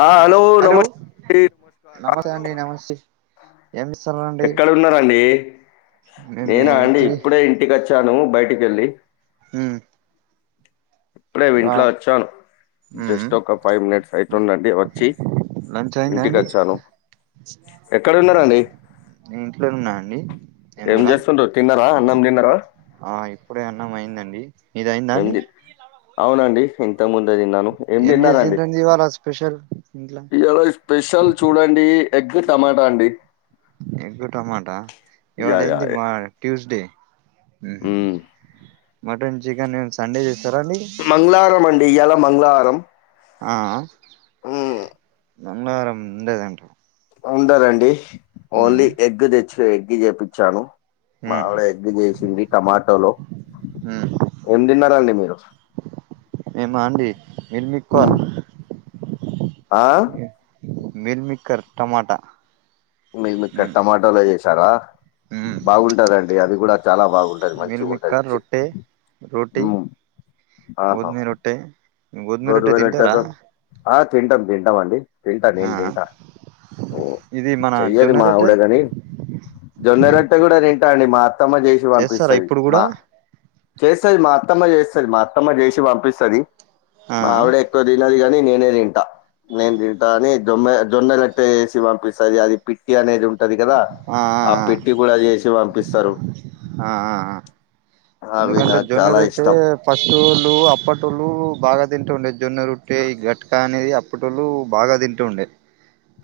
ఆ హలో నమస్కారం అండి నమస్కారం ఆ అలో ఏమిస్సారండి? ఉన్నారండీ నేనా అండి ఫ్రీ ఇప్పుడే ఇంటికి వచ్చాను బయటికెళ్ళి ఊ ఇప్పుడే విన్ట్లో వచ్చాను ఉమ్ జస్ట్ ఒక ఫైవ్ మినిట్స్ అయితుందండి వచ్చి ఇంటికి వచ్చాను [inaudible] ఎక్కడున్నారండి నే ఇంట్లో ఉన్నా అండి నేను ఏం కూడా చేస్తుండ్రు తిన్నారా అన్నం తిన్నారా ఆ ఇప్పుడే అన్నం అయిందండి మీది అయిందా అండి ఏమిది అవునండి ఇంత ముందే తిన్నాను ఏమి ఏం తిన్నారండి? చేసింరండి ఇవాళ స్పెషల్ ఇంట్లా ఇలా స్పెషల్ చూడండి ఎగ్ టమాటా అండి ఎగ్గు టమాటా యా ఇవాళ యా ఏంది యా. మా ట్యూస్డే ఉహు మ్మ్. మటన్ చికెన్ ఏం సండే చేస్తారా అండి మంగళవారం అండి ఇయలా మంగళవారం ఆ ఊ మంగళరం ముందేదంటారు ఉండదండి ఓన్లీ ఎగ్ తెచ్చు ఎగ్ చేపిచ్చాను ఉమ్ మావిడ ఎగ్గు చేసింది టమాటోలో ఏం తిన్నారండి మీరు మేమాండి మీల్మాకర్ మ్మ్ ఆ మీల్మిక్కర్ టమాటా మిల్మికర్ టమాటోలో చేసారా బాగుంటదండి అది కూడా చాలా బాగుంటుది మంచి మిల్ ఉంటది మిక్కర్ ఇచ్చి రొట్టె ఊ ఆహా టే గోరువేలుట్టకూ ఆ తింటాం తింటాం అండి తింటా ఆ నేను తింటా ఓ ఇది మన చెయ్యదు జొన్న రొట్టె మావిడ గాని జొన్నరట్ట కూడా తింటా అండి మా అత్తమ్మ చేసి చేస్తారా పంపిస్తాది ఇప్పుడు మా కూడా చేస్తుంది మా అత్తమ్మ చేస్తుంది మా అత్తమ్మ చేసి పంపిస్తుంది ఆ మా ఆవిడే ఎకొ తినది గాని నేనే తింటా నేను తింటా అని జొన్ జొన్న రోట్టే చెసి పంపిస్తది అది పిట్టి అనేది ఉంటది కదా ఆ పిట్టి కూడా చేసి పంపిస్తారు ఆ ఆ ఆ అవి ఎందుకంటే నాకు జొన్న చాలా రొట్టె ఇష్టం. ఫస్టోళ్లు అప్పటోళ్ళు బాగా తింటూ ఉండే జొన్న రొట్టె ఈ గట్టకా అనేది అప్ అప్పటోలు బాగా తింటూ ఉండే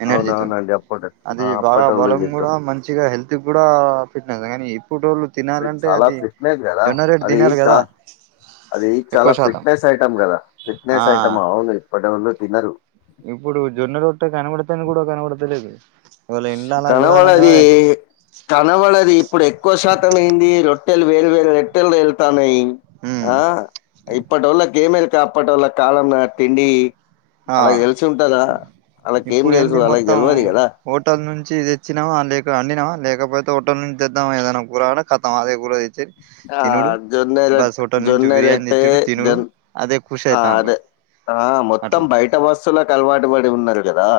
ఎనర్జీతోని అవునవునండి. అప్పటి ఆ అది బాగా అప్పటోళ్ళు బలం తింటరు. కూడా మంచిగా హెల్త్ ఇది కూడా పెట్న కానీ ఇప్పటోళ్ళు తినాలంటే అది లేదు కదా జొన్న రొట్టె అది తినరు కదా చార్ అది చాలా ఎక్కువ శాతం ఫిట్నెస్ ఐటం కదా ఆ ఫిట్నెస్ ఐటం అవును ఇప్పటోళ్ళు తినరు ఇప్పుడు జొన్న రొట్ట కనబడతను కూడా కనబడతలేదు ఇవాళ ఇండ్ల అలా కనబడది చూడాలంటే కనవడది ఇప్పుడు ఎక్కువ శాతం ఏంది రొట్టెలు వేరు వేరు రొట్టెలు దేళ్తాన్నాయి ఉమ్ ఆ ఇప్పటోళ్లకు ఏం ఎరుక అప్పటోల కాలం నాటి తిండి ఆ అలకి తెలిసి ఉంటదా అలాకి ఏం ఇప్పుడు ఏంది తెలుసు అలకి మొత్తం తెలవదు కదా హోటల్ నుంచి ఇది తెచ్చినావా లేక అండినావా లేకపోతే హోటల్ నుంచి తెద్దామా ఏదైనా కూరా ఖతం అదే కూ చెట్ ఆ తినుడు జొన్న బస్ రొట్ హోటల్ నుంచి జొన్న బిర్యానీ రొట్టె తెచ్చుడు తినుడు జొన్ అదే ఖుష ఆ అయితాంది అదే ఆ మొత్తం బయట వస్సులకి అలవాటు పడి ఉన్నారు గదా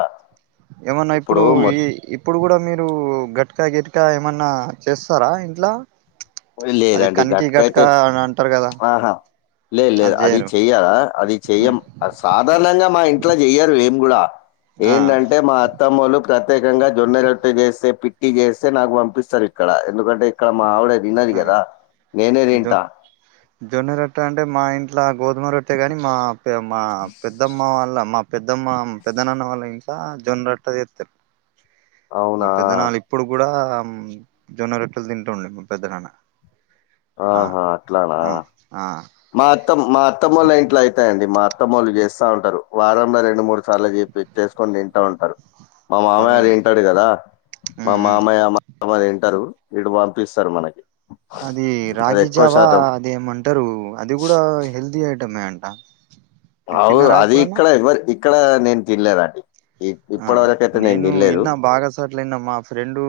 ఏమన్నా ఇప్పుడు ఈ ఇప్ ఇప్పుడు గూడా మీరు గట్కా గిట్కా ఏమన్నా చేస్తారా ఇంట్లా అది లేదండి కంకి గట్క గట్కయితే అని అంటారు గదా ఆహా లేదు లేదు అది చెయ్యాలా అది ఉమ్ చెయ్యం ఆది సాధారణంగా మా ఇంట్లో చెయ్యారు ఏం గూడా ఆ ఏందంటే మా అత్ అత్తమ్మవొళ్ళు ప్రత్యేకంగా జొన్న రొట్ట చేస్తే పిట్టి చేస్తే నాకు పంపిస్తారు ఇక్కడ ఎందుకంటే ఇక్కడ మా ఆవిడ తినది ఉహు కదా నేనే ఇద్దో తింటా జొన్న రొట్టె అంటే మా ఇంట్ల గోధుమ రొట్టె గానీ మా పె మా పెద్దమ్మ వాళ్ళ మా పెద్దమ్మ పెద్ద నాన్న వాళ్ళ ఇంట్ల జొన్నరొట్టె చేత్తర్ మా అవునా పెద్దనాళ్ళు ఇప్పుడు గూడాం జొన్న రెట్టెల్ తింటుండిప్పుడ్ పెద్ద నాన్న ఆ హా అట్లానా మా అత్తమ్ మా అత్తమ్మోళ్ళ ఇంట్ల అయితాయండి మా అత్తమ్మోళు చేస్తా ఉంటారు వారంల రెండు మూడు సార్లు జెపి చేసుకొన్ తింటా ఉంటారు మా మామయ్య పర్వాలే తింటాడు గదా మా ఉమ్ ఉమ్ మామయ్య మ మామ తింటరు ఈడు వంపిస్తారు మనకి అది అది రాగి ఎక్కువ జావా శాతం అది ఏమంటరు అది గూడా హెల్తీ ఐటమే అంట మీరు అవు తిన్నారా అది ఎప్పుడన్నా ఇక్కడ ఎవర్ ఇక్కడ నేన్ తినలేదండి ఇ- ఆ ఇప్పటి వరకు అయితే నేను తినలేదు ఇన్న బాగాసోట్ల ఇన్న మా ఫ్రెండు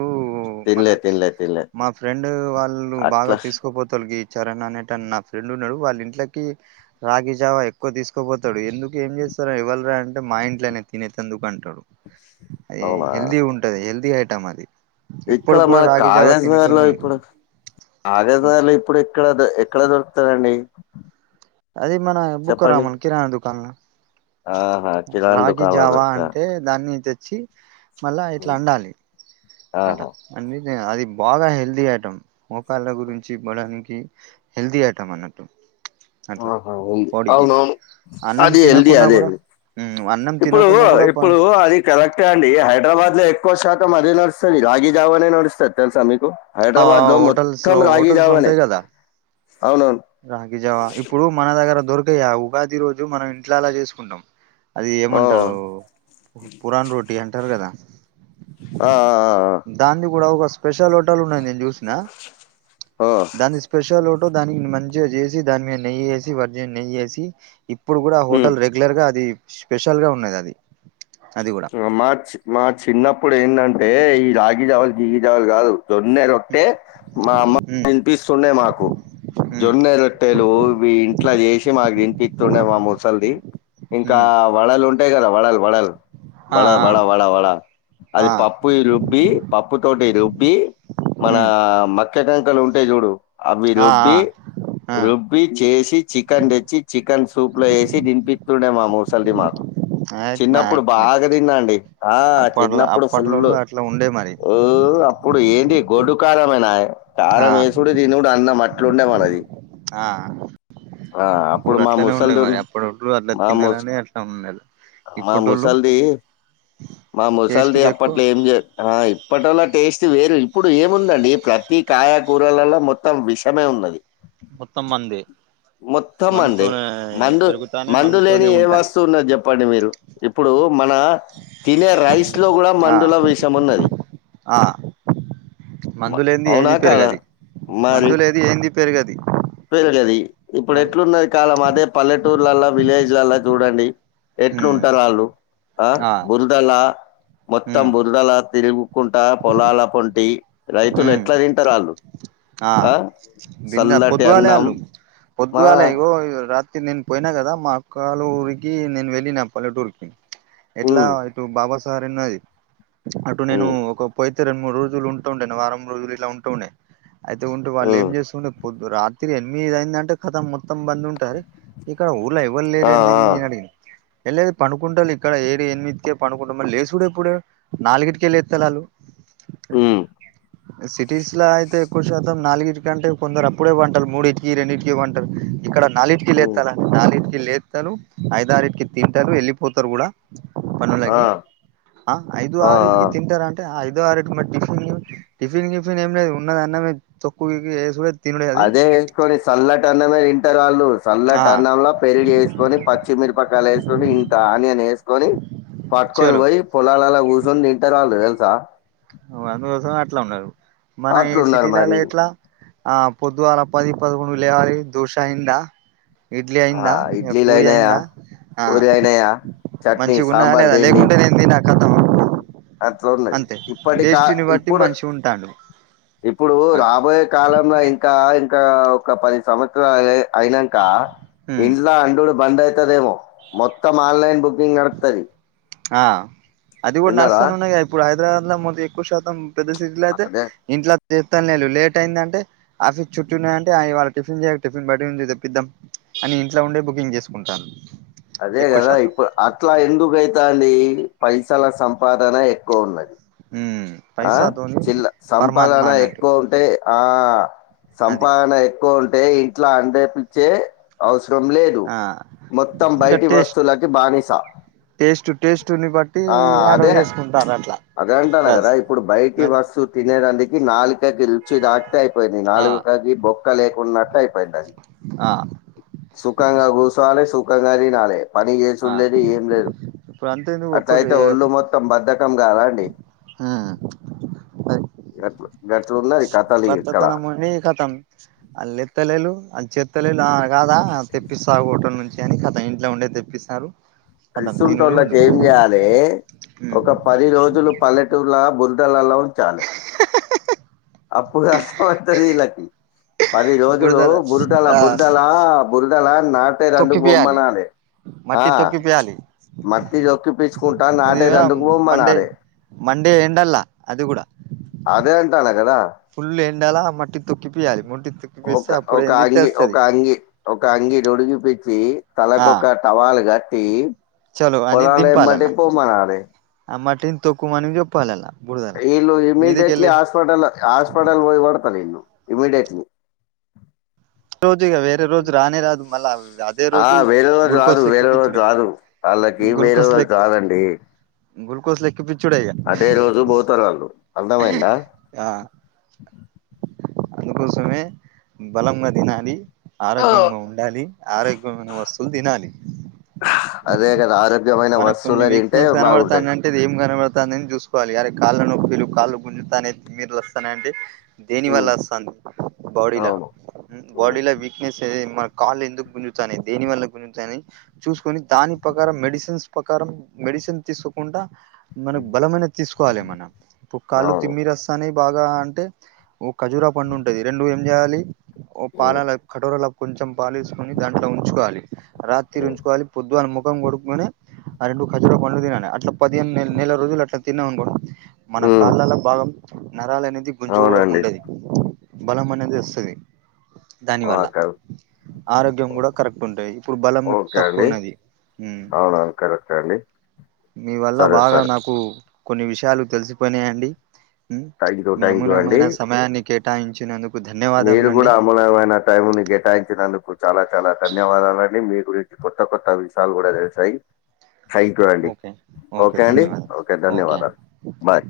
తినలే మనచ్ తినలే తినలే మా ఫ్రెండ్ వాళ్ళు బాగా అట్లా తీసుకోపోతలు గీ చరణ్ అనేటన్ నా ఫ్రెండ్ ఉన్నడు వాళ్ ఇంట్లకి రాగి జావా ఎక్కువ తీసుకోపోతడు ఎందుక్ ఏం చేస్తారు ఎవ్వల్ రా అంటే మా ఇంట్లనే తినేతందుకు అన్ టడు ఎ అవునా హెల్తీ ఉంటది హెల్దీ ఐటం అది ఇప్పుడు ఇక్కడ కూడా మన రాగి జావా కాగజ్ నగర్ తినేటోళ్ళు ల ఉన్నారు ఇప్పుడు ఆదేజా లో ఇప్పుడు ఎక్కడ ద ఎక్కడ దొరుకుతారండి అది మన బుక్క చెప్పండి రామున్ కిరాణా దుకాన్ ల ఆహా కిరాణా రాగి దుకాణంలో జావా దొరుకుతా అంటే దాన్ని తెచ్చి మళ్ళా ఇట్లా అండాలి అంట ఆహా అన్నిది అది బాగా హెల్తీ ఐటం మొకాళ్ళ గురించ్ ఇబ్బడానికి హెల్ది ఐటమ్ అన్నట్టు అట్లా ఆహా వుంది బాడీకి అవునవును అన్నం అది హెల్ది తినకున్నా అదే కూడా అది ఉమ్, అన్నం ఇప్పుడు తినకున్నా కూడా ప- ఇప్పుడు అది కరెక్టే అండి హైదరాబాద్ ల ఎక్కువ శాతం అదే నడుస్తది రాగి జావ నే నడుస్తద్ తెలుసా మీకు ఆ హైడ్రాబాద్ లో హోటల్స్ మొత్తం లో హోటల్స్ రాగిజావనే అవునవున్ రాగిజావా ఇప్పుడు మన దగ్గర దొరకయా ఉగాది రోజు మనం ఇంట్లాల్ల చేసుకుంటాం అది ఆ. ఏమంటారు పు పురాన్ రోటీ అంటారు గదా ఆ ఆ ఆ అ దాంది గూడా ఒక స్పెషల్ హోటల్ ఉన్నద్ నేన్ చూసిన ఆ దాంది స్పెషల్ ఓటు దానిక్ మంచిగ జేసి దాన్ మీద్ నెయేసి వర్జన్ నెయ్యేసి ఇప్పుడు గూడా ఆ. హోటల్ రెగ్యులర్ గా అది స్పెషల్ గా ఉన్నది అది అది గూడా రోమాచ్ మా చిన్నప్పుడ్ ఏందంటే ఈ రాగి జావా గీగిజావాల్ కాదు జోన్నే రో ట్టే మా అమ్మ ఉమ్ దినిపిస్తుండే మాకు ఉమ్ జొన్నె రొట్టెలు ఇవి ఇంట్లా చేసి మాక్ తినిపిత్తుండే మా ముసల్ది ఇంకా ఉమ్ వడల్ ఉంటాయి గదా వడల్ వడల్ ఆ వడ ఆ వడ వడా వడా అది ఆ పప్ ప్పుయ్ రుబ్బి పప్పు తోటి రుబ్బి మన ఉమ్ మక్కే కంకెల్ ఉంటేయ్ జుడు అవి ఆ ఆ రుబ్బి ఆ రుబ్ ప్పి చేసి చికెన్ దెచ్చి చికెన్ సూప్ ల ఏసి దినిపిత్తుండే మా మూసల్ది మాక్ యాద్ మాక్నెం టండి ఆ చిన్నప్పుడు ఫుల్లు అట్లా ఉండే మరి ఊ అప్పుడు ఏంది గొడ్డు కారమెనాయ్ ఆ కారం ఏసుడు దినుడు అన్నాం అట్లుండే మనది ఆ ఆ అప్పుడు మా అట్లనే ఉండే ముసల్దున్ మరి అప్పుడోళ్ళు అట్లా మా ముస్ తినాలని అట్లా ఉండేది మా ఇప్పుటోళ్ళు ముసల్ది మా టేస్ట్ ముసల్ది కి ఎక్కువ అప్పట్ల ఏం జే ఆ ఇప్పటోల టేస్ట్ వేరు ఇప్పుడు ఏముందండి ప్రత్తి కాయకూరలల్ల మొత్తం విషమే ఉన్నది మొత్తం మందే మొత్తం అండి మందుతోనే మందు పెరుగుతానే మందు లేని మందుతోనే ఏ ఉంటాను వస్తువు ఉన్నది చెప్పండి మీరు ఇప్పుడు మన తినే రైస్ లో కూడా ఆ మందుల విషము ఉన్నది ఆ మ మందు లేనిది అవునా ఏది కాదా పేరుగది మందులేది ఏంది పెరుగది పెరుగది ఇప్పుడు ఎట్లున్నది కాలం అదే పల్లెటూర్లల్లా విలేజ్లల్లా చూడండి ఎట్లు ఉమ్ ఉంటారు వాళ్ళు ఆ బురదలా మొత్తం ఉమ్ బురదలా తిరుగు కుంటా పొలాల పొంటి రైతులు ఉమ్ ఎట్లా తింటారు ఆళ్ళు ఆ బిందా సల్లటి పొద్దువాల అన్నం అల్లు ఆ పొద్దుగల ఆళ్లు రాత్రి నేను పోయినా కదా మా అక్కలు ఊరికి నేను వెళ్ళిన పల్లెటూర్ కి ఎట్లా హ్మ్ ఇటు బాబాసార్ అన్నది అటు నేను హ్మ్ ఒక పోయితే రెడు మూడు రోజలు ఉంటుంది వారం రోజులు ఇలా ఉంటుండే అయితే ఉంటే వాళ్ళు ఏం హ్మ్ చేస్తుండ పొద్దు రాత్రి ఎనిమిది అయిందంటే కథం మొత్తం బంద్ ఉంటారు ఇక్కడ ఊర్లో ఎవ్వలు ఆ లేరేందని ఆ నేను అడిగిన ఎళ్ది పనుకుంటారు ఇక్కడ ఏడు ఎనిమిది ఇంటికే పనుకుంటారు మరి లేసుడు ఎప్పుడు నాలుగిడికే లేతలు ఆళ్ళు హ్మ్ సిటీస్లా అయితే ఎక్కువ శాతం నాలుగు ఇటికి కంటే కొందరు అప్పుడే వంటారు మూడిటికి రెండిటికి వంటారు ఇక్కడ నాలుగింటికి హ్మ్ లేతల నాలుగింటికి లేతారు ఐదారింటికి తింటారు వెళ్ళిపోతారు కూడా ఆ పనులకి ఆ ఐదు ఆ ఆరింటికి ఆ తింటారా ఐదో ఆరీటికి మరి టిఫిన్ టిఫిన్ కిఫిన్ ఏం లేదు ఉన్నదే అన్నమే. తొక్కు గిక్కు ఏసుడు అదే వేసుకొని చల్లటన్నమే తింటరు వాళ్ళు ఆ సల్లటన్నంలో పెరిగేసుకొని వేసుకొని పచ్చిమిరపకాయలు వేసుకొని ఇక ఆనియన్ వేసుకొని పట్టుకొని చలో పోయి పొలాలలా కూర్చొని తింటరు వాళ్ళు తెలుసా అందుకోసం అట్లా ఉన్నారు మన ఈ అట్లున్నారు మరి సిటీలలో ఎట్లా ఆ పొద్దు అలా పది పదకొడు లేవాలి దోషాయంద ఇడ్లీ ఆ అయిందా ఇడ్లీలు పూరి అయినాయా అయిందా ఆ పూరి అయినాయా చట్నీ మంచిగా ఉన్నాద సాంబార్ లేదా లేకుంటే నేను తిన కతం అట్ల ఉంది అంతే ఇప్పటి కా టేస్ట్ని బట్టి ఇప్పుడు మనిషి ఉంటాండు ఇప్పుడు ఆ రాబోయే కాలంలో ఇంకా ఇంకా ఒక పది సంవత్సరాలు అయినాక ఉమ్ ఇంట్లో అండుడు బంద్ అయితదేమో మొత్తం ఆన్లైన్ బుకింగ్ నడుతది ఆ అది కూడా నర్సనే ఉన్నాయి కదా ఇప్పుడు హైదరాబాద్ లో మొద ఎక్కువ శాతం పెద్ద సిటీలో అయితే అదే ఇంట్లో చేస్తానులేదు లేట్ అయిందంటే ఆఫీస్ చుట్టూ ఉన్నాయ అంటే ఇవాళ టిఫిన్ చెయ్యకు టిఫిన్ బట్టి నుంచి తెప్పిద్దాం అని ఇంట్లో ఉండే బుకింగ్ చేసుకుంటాలు అదే కదా ఇప్పుడు అట్లా ఎందుకేతంది పైసల సంపాదన ఎక్కువ ఉన్నది ఉ ఆ చిల్ల సంపాదన ఎక్కువ ఉంటే ఆ అది సంపాదన ఎక్కువ ఉంటే ఇంట్లో అండేపించే అవసరం లేదు ఆ మొత్తం ఇంకా బయటి టేస్ట్ వస్తువులకి బానిసా టేస్ట్ టేస్ట్ని బట్టి ఆర్డర్ అదే చేసుకుంటాలు అట్లా అదే అంటాను బస్ కదా ఇప్పుడు బయటి మరి వస్తు తినేదానికి నాలుకకి రుచి రాక అట్టే అయిపోయింది ఆ నాలుకకి బొక్క లేకున్నట్టే అయిపోయింది అది ఆ సుఖంగా కూసోవాలే సుఖంగా తినాలే పని ఆ చేసిలేదు ఏం లేదు ఇప్పుడు అంతే నువ్వు ఒక్క అట్లయితే ఒళ్ళు మొత్తం బద్దకం కదా అండి హ గట్లు గట్లు ఉన్నది కథాలి ఇక్కడ, భర్తతనం కతం అల్ ఎత్తలేళ అ చెత్తలేళ కాదా తెప్పిస్తాటం నుంచి, వియానికి కథ ఇంట్లో ఉండే తెప్పిస్తారు. కతం తినుడు ఇస్తుంటున్నకి ఉండుడు ఏం చేయాలి ఒక పది రోజులు, పల్లెటూలా బుర్రదలలా ఉంచాలి. అప్పు కస్త వద్దదిీళ్ళకి పది రోజులు బురదల బురిటలా ఆ బురిటలా, బరుదల నాటే రెం తొక్కిపియాలి బొమనాాలి ఆ మట్టి తొక్కిపియాలి మట్టిలోొక్కి పిచ్చుకుంటా అది నాటే దందుకు బొమ్మ మండే నాడే, మండే ఎండల్ అది కూడా, అదే అంట అల కదా, ఫుల్ ఎండాాల మట్టి తొక్కి పయాలి మట్టిక్ ఒక ఒక అంగి ఒక అంగి, ఒక అంగి తొడిగి పచ్చి ఆ తలకొక టవాల్ కట్టి, చలో అ పొలాలు ఎంబటి దింపాాలలా పొమ్మనాలి మట్టిని తక్కు మని జప్పాలలా, ఇల్ ఇమీడయేట్లీ హాస్పిటల్ హాస్పిటల్ పో వడతల ఇల్ ఇమిీడయేట్లీ, రోజు ఇగ వేరే రోజు రానే రాదు మళ్ళా అదే రోజు ఆ వేర వాళ్ళు రారు గ్లూకోస్ వేరు వాళ్లు ఎక్కిపిచ్చుడే రారు, వాళ్ళకి వేరలో చదండి, గ్లుూకోజ లేక పిచ్చోడయ్య గా రోజు పోతారాళ్ళు. అర్థమైందా? ఆ, అందుకోసమే బలంగా తినాలి ఆ! ఆరోగ్యంగా ఉ వేండాలి ఆరోగ్యమైన వస్తువులు తినాలి. అదే కదా ఆరోగ్యమైన మనకు కొన్ని వస్తువులు తింటే వీక్నెస్ బాగుంటది. కనబడతానంటే ఏం కనబడతుాందని చూసుకోవాలి అరి కాళ్ళ నొప్పిలు కాళ్ళ గుంజుతానే మీరు వస్తాన అంటే, దేని హ్మ్. వల్ళస్తుంది బాడీలా, అవును. హ్మ్. బాడీలో వీక్నెస్ మన కాళ్ళు ఎందుకు, గుంజుతానేయి దేని వల్ల గుంజుతానే, చూసుకొని దాని ప్రకారం మెడిసిన్స్ ప్రకారం మెడిసిన్ తీసుకుండా, మనకు హ్మ్. బలమైనది తీసుకోవాలి మనం ఇప్పుడు కాళ్ళు అవును. తిమ్మ రస్తా అనే బాగా అంటే, ఓ ఖజురా పండు ఉంటది రెండు ఏం చేయాలి ఓ హ్మ్. పాలాల కటోరల, కొంచెం పాలేసుకొని దాంట్లో ఉంచుకోవాలి రాత్రి హ్మ్. ఉంచుకోవాలి పొద్దువాని ముఖం కొడుక్కకుొనే, అరెండు ఖర్జూర పండు తినాని అట్లా పది నెల రోజు అట్లా తిన్న అనుకో, మన హ్మ్. కాళ్ళలో భాగం నరాల అనేది గుంజు కూడా అవునండి. ఉండది. బల మనది వస్తుది. ఆ కా ఆరోగ్యం కూడా కరెక్ట్ ఉంటాది ఇప్పుడు బలం ఓకే అండి. తక్కువన్నది. అవునవును కరెక్టే అండి. మీ వల్ల సరే, బాగా సరే. నాకు కొన్ని విషయాలు తెలిసిపోనాయంండి. థాంక్యూ. మీ థాంక్యూ అండి. అమూలమైన సమయాన్ని కేటాయించినందుకు, మీరు కూడా ధన్యవాదములండి అమూలమైన, టైం ని కేటాయించినందుకు చాలా చాలా ధన్యవాదాలండి మీ గురించి కొత్త కొత్త విషయాలు కూడా తెలుసాయి. థ్యాంక్ యూ అండి ఓకే ఓకే అండి ధన్యవాదం ఓకే అండి ధన్యవాదాలు బాయ్,